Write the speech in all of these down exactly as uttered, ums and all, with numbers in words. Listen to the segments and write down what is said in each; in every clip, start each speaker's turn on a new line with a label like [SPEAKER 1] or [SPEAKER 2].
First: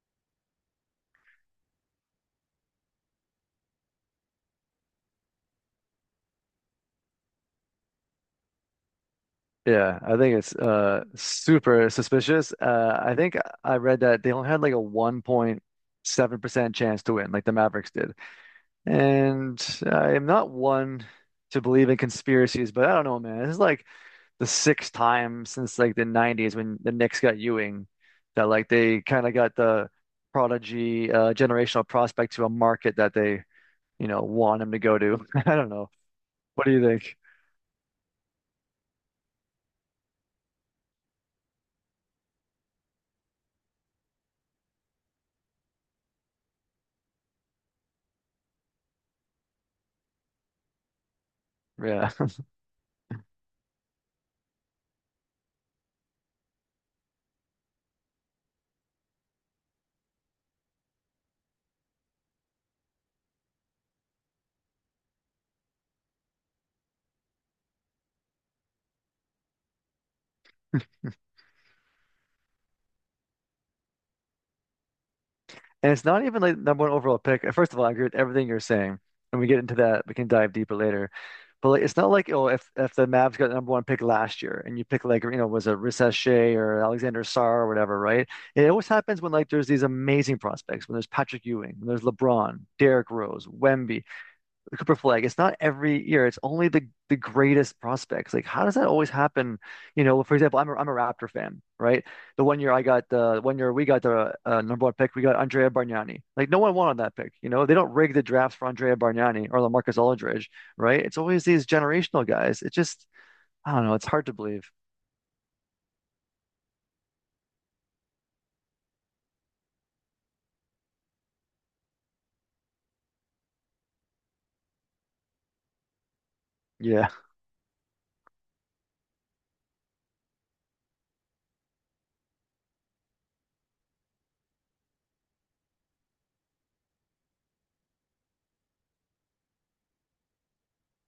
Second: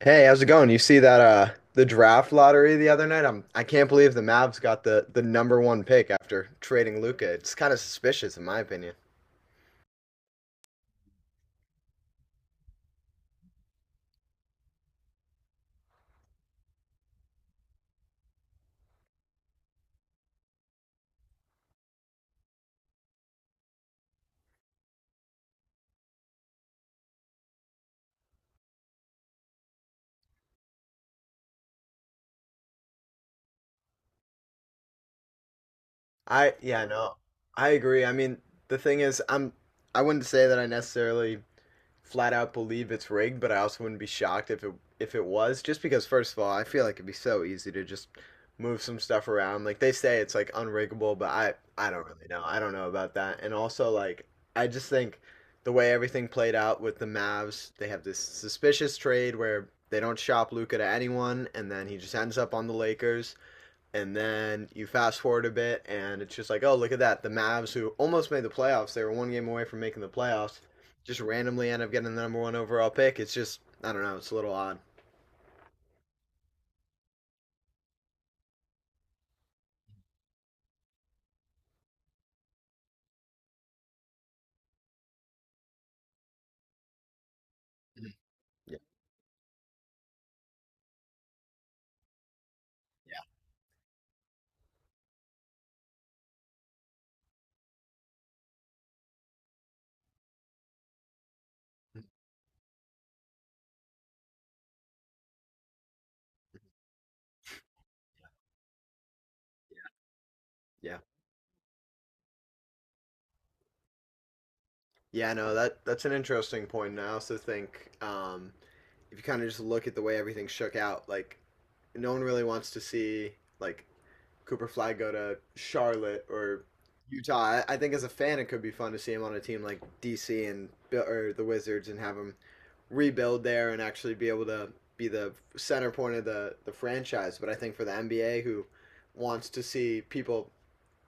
[SPEAKER 1] Hey, how's it going? You see that uh the draft lottery the other night? I'm I can't believe the Mavs got the the number one pick after trading Luca. It's kind of suspicious in my opinion.
[SPEAKER 2] Yeah, I think it's uh super suspicious. Uh I think I read that they only had like a one point seven percent chance to win, like the Mavericks did. And I am not one to believe in conspiracies, but I don't know, man. This is like the sixth time since like the nineties when the Knicks got Ewing that like they kind of got the prodigy uh generational prospect to a market that they, you know, want him to go to. I don't know.
[SPEAKER 1] I
[SPEAKER 2] What do you
[SPEAKER 1] yeah, no.
[SPEAKER 2] think?
[SPEAKER 1] I agree. I mean, the thing is, I'm I wouldn't say that I necessarily flat out believe it's rigged, but I also wouldn't be shocked if it if it was. Just because, first of all, I feel like it'd be so easy to just move some stuff around. Like they say, it's like unriggable, but I I don't
[SPEAKER 2] Yeah.
[SPEAKER 1] really know. I don't know about that. And also, like I just think the way everything played out with the Mavs, they have this suspicious trade where they don't shop Luca to anyone, and then he just ends up on the Lakers. And then you fast forward a bit, and it's just like, oh, look at that. The Mavs, who almost made the playoffs, they were one game away from making the playoffs, just randomly end up getting the number one overall pick. It's just, I don't know, it's a little odd.
[SPEAKER 2] And it's not even like number one overall pick. First of all, I agree with everything you're saying. And we get into that, we can dive deeper later. But like, it's not like, oh, if if the Mavs got the number one pick last year, and you pick like you know was it Risa Shea or Alexander Sarr or whatever, right? It
[SPEAKER 1] Yeah.
[SPEAKER 2] always happens when like there's these amazing prospects, when there's Patrick Ewing, when there's LeBron, Derrick Rose, Wemby the Cooper Flag. It's not every year. It's only the the greatest prospects. Like, how does that always happen? You know, for example, I'm a, I'm a Raptor fan, right? The one year I got the one year we got the uh, number one pick, we got Andrea Bargnani. Like, no one wanted that pick. You know, they don't rig the drafts for Andrea Bargnani or LaMarcus Aldridge,
[SPEAKER 1] Yeah.
[SPEAKER 2] right? It's always these generational guys. It just, I don't know. It's hard to believe.
[SPEAKER 1] Yeah, no, that, that's an interesting point. And I also think um, if you kind of just look at the way everything shook out, like, no one really wants to see, like, Cooper Flag go to Charlotte or
[SPEAKER 2] Yeah.
[SPEAKER 1] Utah. I think as a fan, it could be fun to see him on a team like D C and or the Wizards and have him rebuild there and actually be able to be the center point of the the franchise. But I think for the N B A, who wants to see people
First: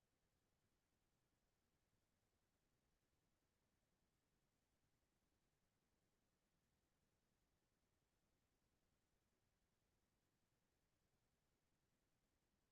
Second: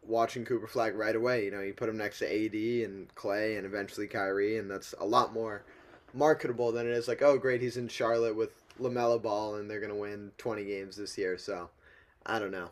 [SPEAKER 1] watching Cooper Flag right away, you know, you put him next to A D and Clay and eventually Kyrie, and that's a lot more marketable than it is like, oh, great, he's in Charlotte with Lamelo Ball and they're gonna win twenty games this year. So I don't know.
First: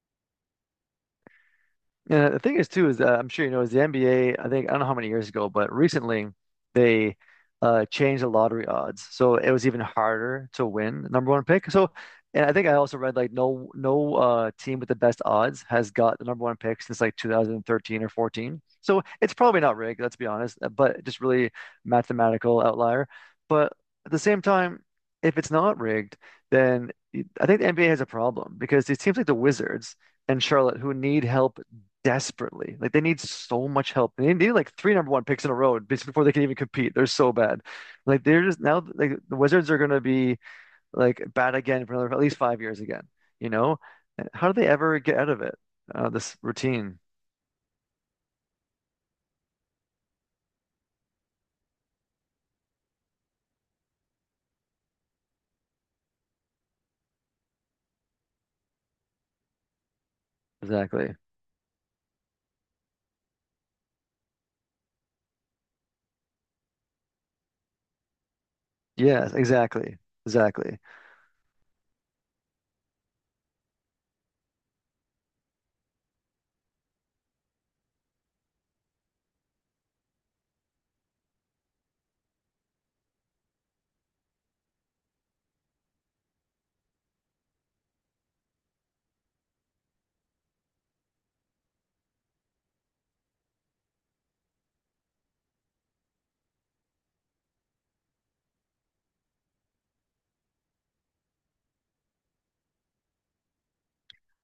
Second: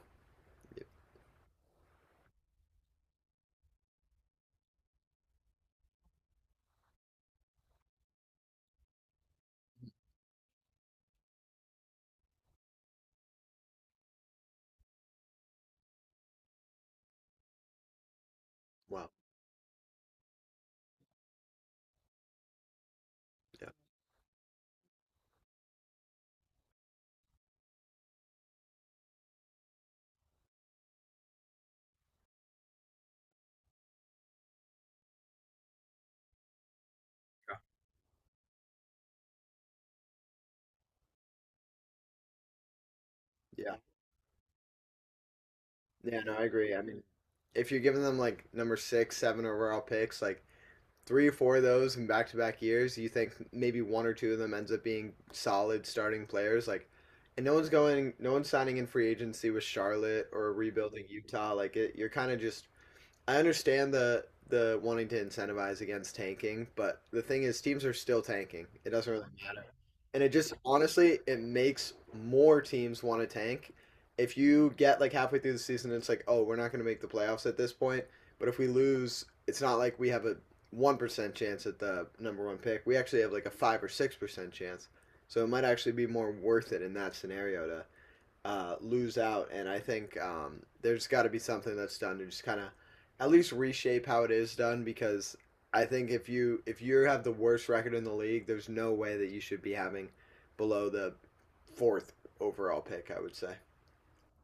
[SPEAKER 2] And the thing is, too, is uh, I'm sure you know, is the N B A, I think, I don't know how many years ago, but recently they uh, changed the lottery odds. So it was even harder to win the number one pick. So, and I think I also read like no no uh, team with the best odds has got the number one pick since like two thousand thirteen or fourteen. So
[SPEAKER 1] Well,
[SPEAKER 2] it's probably not rigged, let's be honest, uh, but just really mathematical outlier.
[SPEAKER 1] yeah.
[SPEAKER 2] But at the same time, if it's not rigged, then I think the N B A has a problem because it seems like the Wizards and Charlotte, who need help desperately. Like they need so much help. They need like three number one picks in a row basically before they can even compete. They're so bad. Like they're just now like the Wizards are gonna be like bad again for another at least five years again. You
[SPEAKER 1] Yeah.
[SPEAKER 2] know? How do they ever get out of it? Uh,
[SPEAKER 1] Yeah, no,
[SPEAKER 2] this
[SPEAKER 1] I agree. I
[SPEAKER 2] routine.
[SPEAKER 1] mean, if you're giving them like number six, seven overall picks, like three or four of those in back to back years, you think maybe one or two of them ends up being solid starting players. Like, and no one's going, no one's signing in free agency with Charlotte or rebuilding
[SPEAKER 2] Exactly.
[SPEAKER 1] Utah. Like, it, you're kind of just I understand the the wanting to incentivize against tanking, but the thing is, teams are still tanking. It doesn't really
[SPEAKER 2] Yes,
[SPEAKER 1] matter,
[SPEAKER 2] exactly.
[SPEAKER 1] and it just
[SPEAKER 2] Exactly.
[SPEAKER 1] honestly it makes more teams want to tank. If you get like halfway through the season, it's like, oh, we're not going to make the playoffs at this point. But if we lose, it's not like we have a one percent chance at the number one pick. We actually have like a five or six percent chance. So it might actually be more worth it in that scenario to uh, lose out, and I think um, there's got to be something that's done to just kind of at least reshape how it is done because I think if you if you have the worst record in the league, there's no way that you should be having below the fourth overall pick. I would say.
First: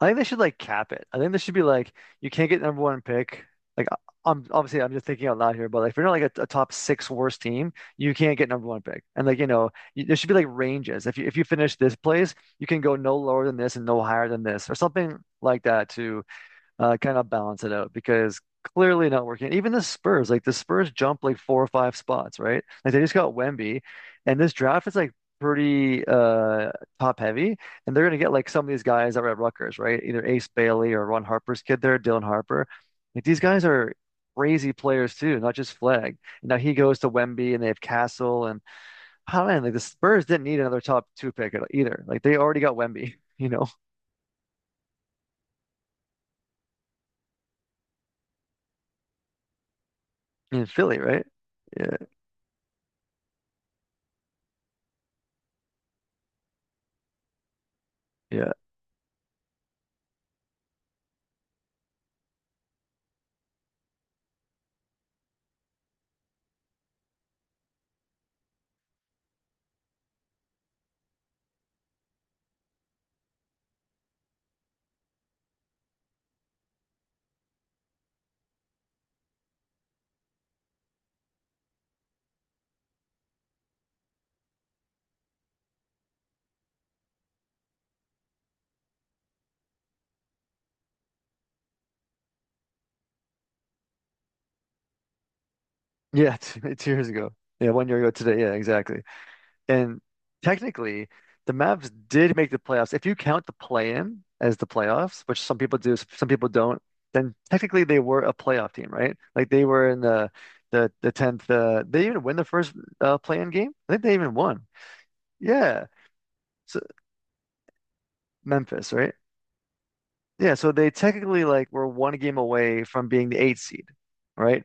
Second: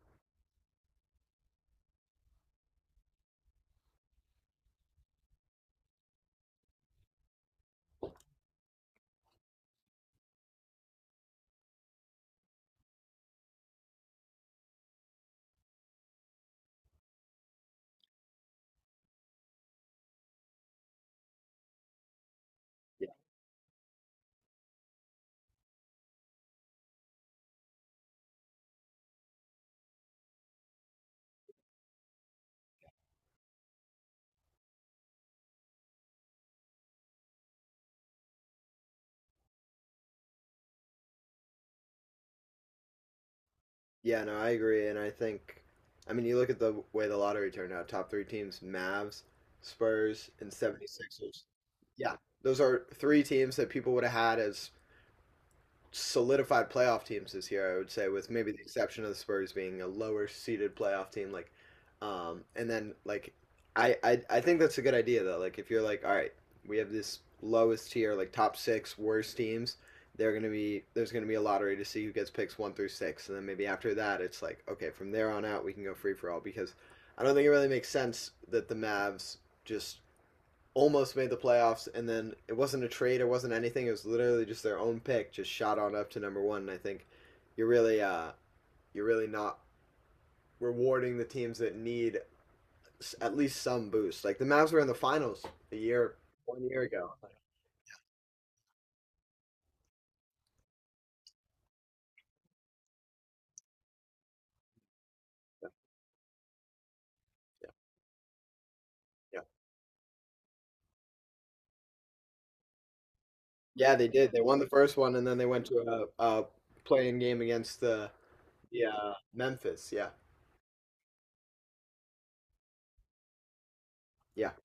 [SPEAKER 2] I think they should like cap it. I think they should be like, you can't get number one pick. Like, I- I'm obviously I'm just thinking out loud here, but like, if you're not like a, a top six worst team, you can't get number one pick. And like, you know, you, there should be like ranges. If you if you finish this place, you can go no lower than this and no higher than this, or something like that to uh, kind of balance it out because clearly not working. Even the Spurs, like the Spurs jumped like four or five spots, right? Like they
[SPEAKER 1] Yeah.
[SPEAKER 2] just got Wemby, and this draft is like pretty uh top heavy, and they're gonna get like some of these guys that were at Rutgers, right? Either Ace Bailey or Ron Harper's kid there, Dylan Harper. Like these guys are crazy players too, not just Flag. Now he goes to Wemby, and they have Castle, and oh, man, like the Spurs didn't need another top two pick either. Like they already got Wemby, you know,
[SPEAKER 1] Yeah. No, I agree, and I think I mean you look at the way the lottery turned out. Top three teams: Mavs, Spurs, and
[SPEAKER 2] in Philly, right?
[SPEAKER 1] 76ers.
[SPEAKER 2] Yeah,
[SPEAKER 1] Yeah, those are three teams that people would have had as solidified playoff teams this year. I would say, with maybe
[SPEAKER 2] yeah.
[SPEAKER 1] the exception of the Spurs being a lower seeded playoff team. Like, um, and then like, I, I I think that's a good idea though. Like, if you're like, all right, we have this lowest tier, like top six worst teams. They're gonna be There's gonna be a lottery to see who gets picks one through six, and then maybe after that, it's like okay, from there on out, we can go free for all because I don't think it really makes sense that the Mavs just almost made the playoffs, and then it wasn't a trade, it wasn't anything. It was literally just their own pick, just shot on up to number one. And I think you're really, uh, you're really not rewarding the teams that need at least some boost. Like the Mavs were in the finals a year,
[SPEAKER 2] Yeah,
[SPEAKER 1] one
[SPEAKER 2] two,
[SPEAKER 1] year
[SPEAKER 2] two years
[SPEAKER 1] ago.
[SPEAKER 2] ago. Yeah, one year ago today. Yeah, exactly. And technically, the Mavs did make the playoffs. If you count the play-in as the playoffs, which some people do, some people don't, then technically they were a playoff team, right?
[SPEAKER 1] Yeah,
[SPEAKER 2] Like they were in the the the tenth. Uh, they even win the first uh, play-in game.
[SPEAKER 1] yeah,
[SPEAKER 2] I think
[SPEAKER 1] they
[SPEAKER 2] they
[SPEAKER 1] did.
[SPEAKER 2] even
[SPEAKER 1] They won
[SPEAKER 2] won.
[SPEAKER 1] the first one, and then they went
[SPEAKER 2] Yeah,
[SPEAKER 1] to a, a
[SPEAKER 2] so
[SPEAKER 1] playing game against the yeah
[SPEAKER 2] Memphis,
[SPEAKER 1] uh,
[SPEAKER 2] right?
[SPEAKER 1] Memphis. Yeah,
[SPEAKER 2] Yeah, so they technically like were one game away from being the eight seed,
[SPEAKER 1] yeah,
[SPEAKER 2] right?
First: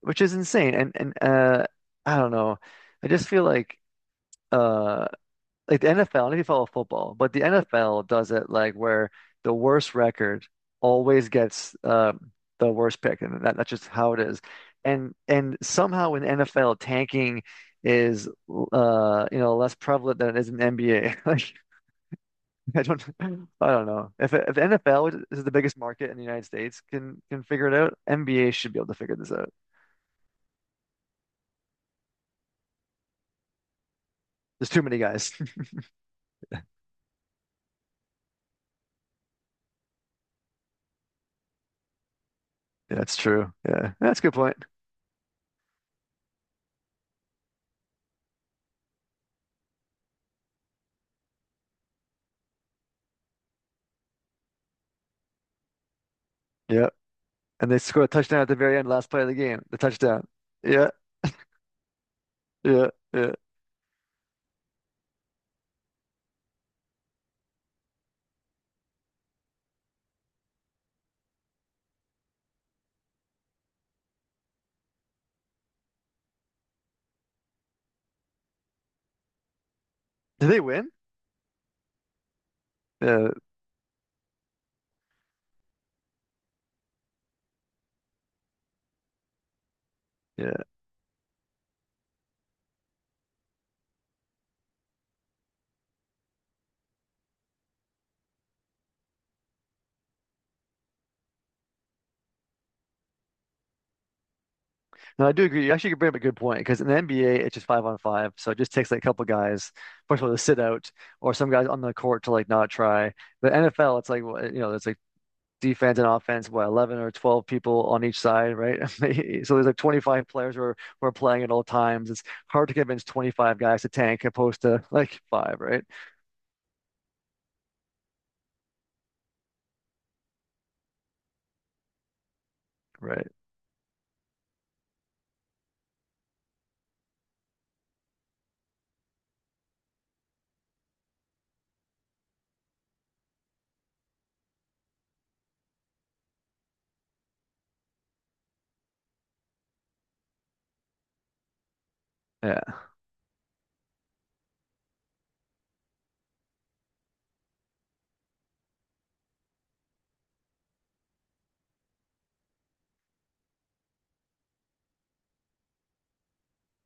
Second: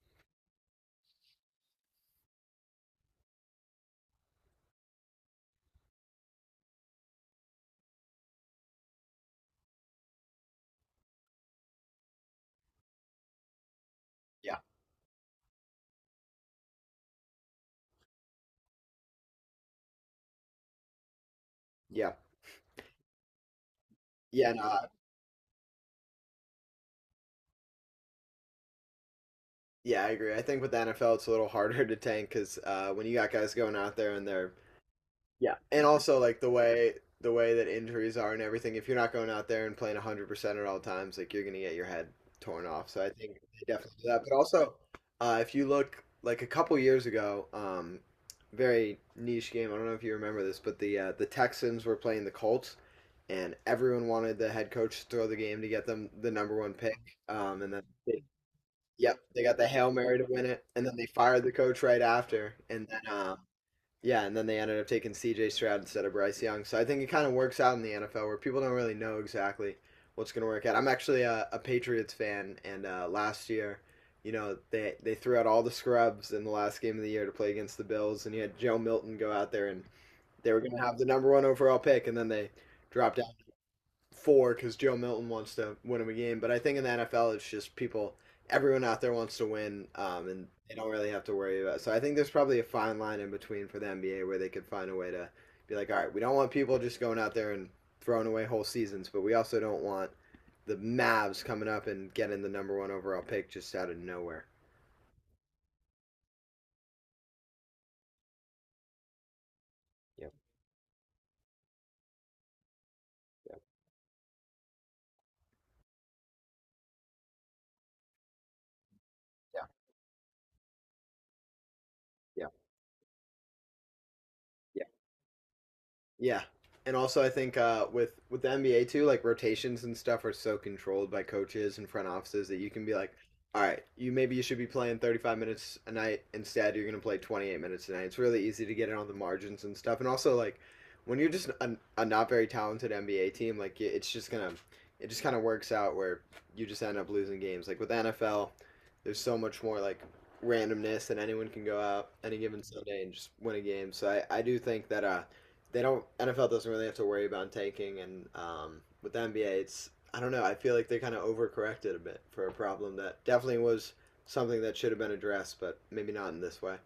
[SPEAKER 2] Which is insane. And and uh, I don't know. I just feel like. Uh, like the N F L, I don't know if you follow football, but the N F L does it like where the worst record always gets um, the worst pick, and that, that's just how it is.
[SPEAKER 1] yeah,
[SPEAKER 2] And and somehow in N F L tanking is uh you know less prevalent than it is in N B A.
[SPEAKER 1] yeah.
[SPEAKER 2] Like I don't I don't know if
[SPEAKER 1] Yeah,
[SPEAKER 2] if
[SPEAKER 1] no,
[SPEAKER 2] N F L, which is the biggest market in the United States, can can figure it out, N B A should be able to figure this out.
[SPEAKER 1] yeah, I agree. I think with the N F L, it's a little harder to tank because uh, when you got guys going out there and they're
[SPEAKER 2] There's too many guys.
[SPEAKER 1] Yeah, and also like the way the way that injuries are and everything. If you're not going out there and playing one hundred percent at all times, like you're gonna get your head torn off.
[SPEAKER 2] Yeah,
[SPEAKER 1] So I
[SPEAKER 2] that's
[SPEAKER 1] think
[SPEAKER 2] true.
[SPEAKER 1] they
[SPEAKER 2] Yeah,
[SPEAKER 1] definitely do
[SPEAKER 2] that's
[SPEAKER 1] that.
[SPEAKER 2] a good
[SPEAKER 1] But
[SPEAKER 2] point.
[SPEAKER 1] also, uh, if you look like a couple years ago, um, very niche game. I don't know if you remember this, but the uh, the Texans were playing the Colts, and everyone wanted the head coach to throw the game to get them the number one
[SPEAKER 2] Yeah.
[SPEAKER 1] pick. Um,
[SPEAKER 2] And
[SPEAKER 1] and
[SPEAKER 2] they
[SPEAKER 1] then
[SPEAKER 2] scored a
[SPEAKER 1] they,
[SPEAKER 2] touchdown at the very end, last
[SPEAKER 1] yep,
[SPEAKER 2] play of the
[SPEAKER 1] they got
[SPEAKER 2] game.
[SPEAKER 1] the
[SPEAKER 2] The
[SPEAKER 1] hail mary to
[SPEAKER 2] touchdown.
[SPEAKER 1] win it, and
[SPEAKER 2] Yeah,
[SPEAKER 1] then they fired the coach right after, and
[SPEAKER 2] yeah,
[SPEAKER 1] then.
[SPEAKER 2] yeah.
[SPEAKER 1] Um, yeah, and then they ended up taking C J. Stroud instead of Bryce Young. So I think it kind of works out in the N F L where people don't really know exactly what's going to work out. I'm actually a, a Patriots fan, and uh, last year, you know, they they threw out all the scrubs in the last game of the year to play against the Bills, and you had Joe Milton go out there, and
[SPEAKER 2] Did
[SPEAKER 1] they were
[SPEAKER 2] they
[SPEAKER 1] going to
[SPEAKER 2] win?
[SPEAKER 1] have the number one overall pick, and then they dropped
[SPEAKER 2] Yeah,
[SPEAKER 1] four because Joe Milton wants to win him a game. But I think in the N F L, it's just people, everyone out there wants to win, um, and
[SPEAKER 2] yeah.
[SPEAKER 1] they don't really have to worry about. It. So I think there's probably a fine line in between for the N B A where they could find a way to be like, all right, we don't want people just going out there and throwing away whole seasons, but we also don't want the Mavs coming up and getting the number one overall pick just out of nowhere.
[SPEAKER 2] No, I do agree. You actually could bring up a good point because in the N B A, it's just five on five. So it just takes like a couple guys, first
[SPEAKER 1] Yeah,
[SPEAKER 2] of all, to sit out or some guys on the court to like not try. But
[SPEAKER 1] yeah,
[SPEAKER 2] N F L, it's like, well, you know, there's like defense and offense, what, eleven or twelve people on each side, right? So there's
[SPEAKER 1] yeah,
[SPEAKER 2] like twenty-five players who are, who are playing at all times. It's
[SPEAKER 1] yeah.
[SPEAKER 2] hard to convince twenty-five guys to tank opposed to like five, right?
[SPEAKER 1] Yeah. And also I think uh with with the N B A too, like rotations and stuff are so controlled by coaches and front offices that you can be like,
[SPEAKER 2] Right.
[SPEAKER 1] all right, you maybe you should be playing thirty-five minutes a night instead you're going to play twenty-eight minutes a night. It's really easy to get in on the margins and stuff. And also like when you're just a, a not very talented N B A team, like it- it's just going to it just kind of works out where you just end up losing games. Like with N F L, there's so much more like randomness and anyone can go out any given
[SPEAKER 2] Yeah.
[SPEAKER 1] Sunday and just win a game. So I I do think that uh they don't N F L doesn't really have to worry about tanking, and um, with the N B A, it's I don't know. I feel like they kind of overcorrected a bit for a problem that definitely was something that should have been addressed, but maybe not in this way.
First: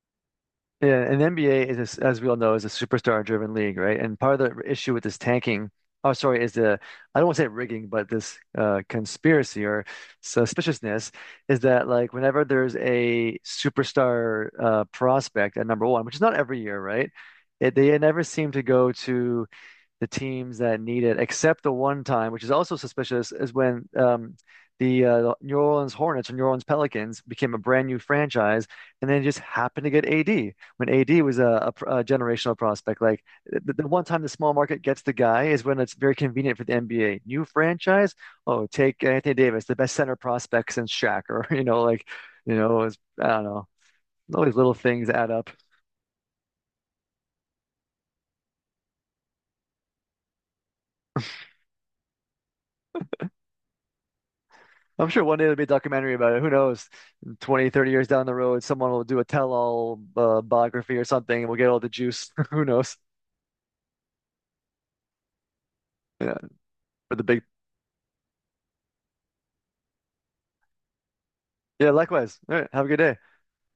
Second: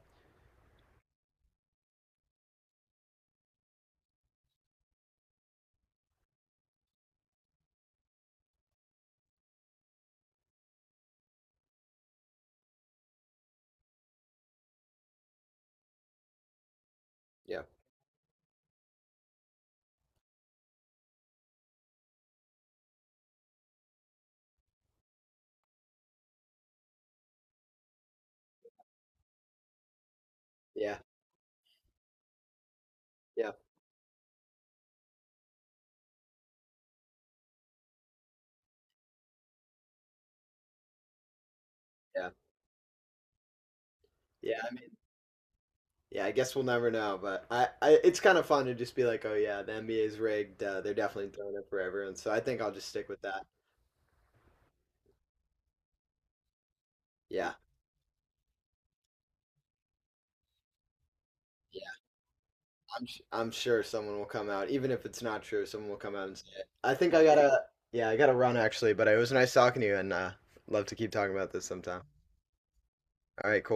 [SPEAKER 2] Yeah, and the N B A is, a s as we all know, is a superstar-driven league, right? And part of the issue with this tanking, oh, sorry, is the I don't want to say rigging, but this uh, conspiracy or suspiciousness is that like whenever there's a superstar uh, prospect at number one, which is not every year, right?
[SPEAKER 1] Yeah,
[SPEAKER 2] It, they never seem to go to the teams that need it, except the one time, which is also suspicious, is when um, the uh, the New Orleans Hornets or New Orleans Pelicans became a brand new franchise, and then just happened to get A D when
[SPEAKER 1] yeah,
[SPEAKER 2] A D was a, a, a generational prospect. Like
[SPEAKER 1] yeah,
[SPEAKER 2] the, the one time the small market gets the guy is when it's very convenient for the N B A. New franchise, oh, take Anthony Davis, the best center prospect since Shaq, or you know, like
[SPEAKER 1] yeah,
[SPEAKER 2] you know, it's, I don't know. All these
[SPEAKER 1] yeah,
[SPEAKER 2] little things add up.
[SPEAKER 1] yeah. I guess we'll never know, but I, I it's kind of fun to just be like, oh yeah, the N B A's rigged. Uh, they're definitely throwing it for everyone. So I think I'll just stick with that.
[SPEAKER 2] I'm sure one day there'll be a documentary about it. Who knows?
[SPEAKER 1] Yeah,
[SPEAKER 2] Twenty, thirty years down the road, someone will do a tell-all uh, biography or something, and we'll get all the juice. Who knows?
[SPEAKER 1] I'm, sh- I'm sure someone will come out, even if it's not true. Someone will come out and
[SPEAKER 2] Yeah,
[SPEAKER 1] say it. I think
[SPEAKER 2] for
[SPEAKER 1] I
[SPEAKER 2] the big.
[SPEAKER 1] gotta, yeah, I gotta run actually. But it was nice talking to you, and uh, love to keep talking about this
[SPEAKER 2] Yeah,
[SPEAKER 1] sometime.
[SPEAKER 2] likewise. All right, have a good day.
[SPEAKER 1] All right, cool.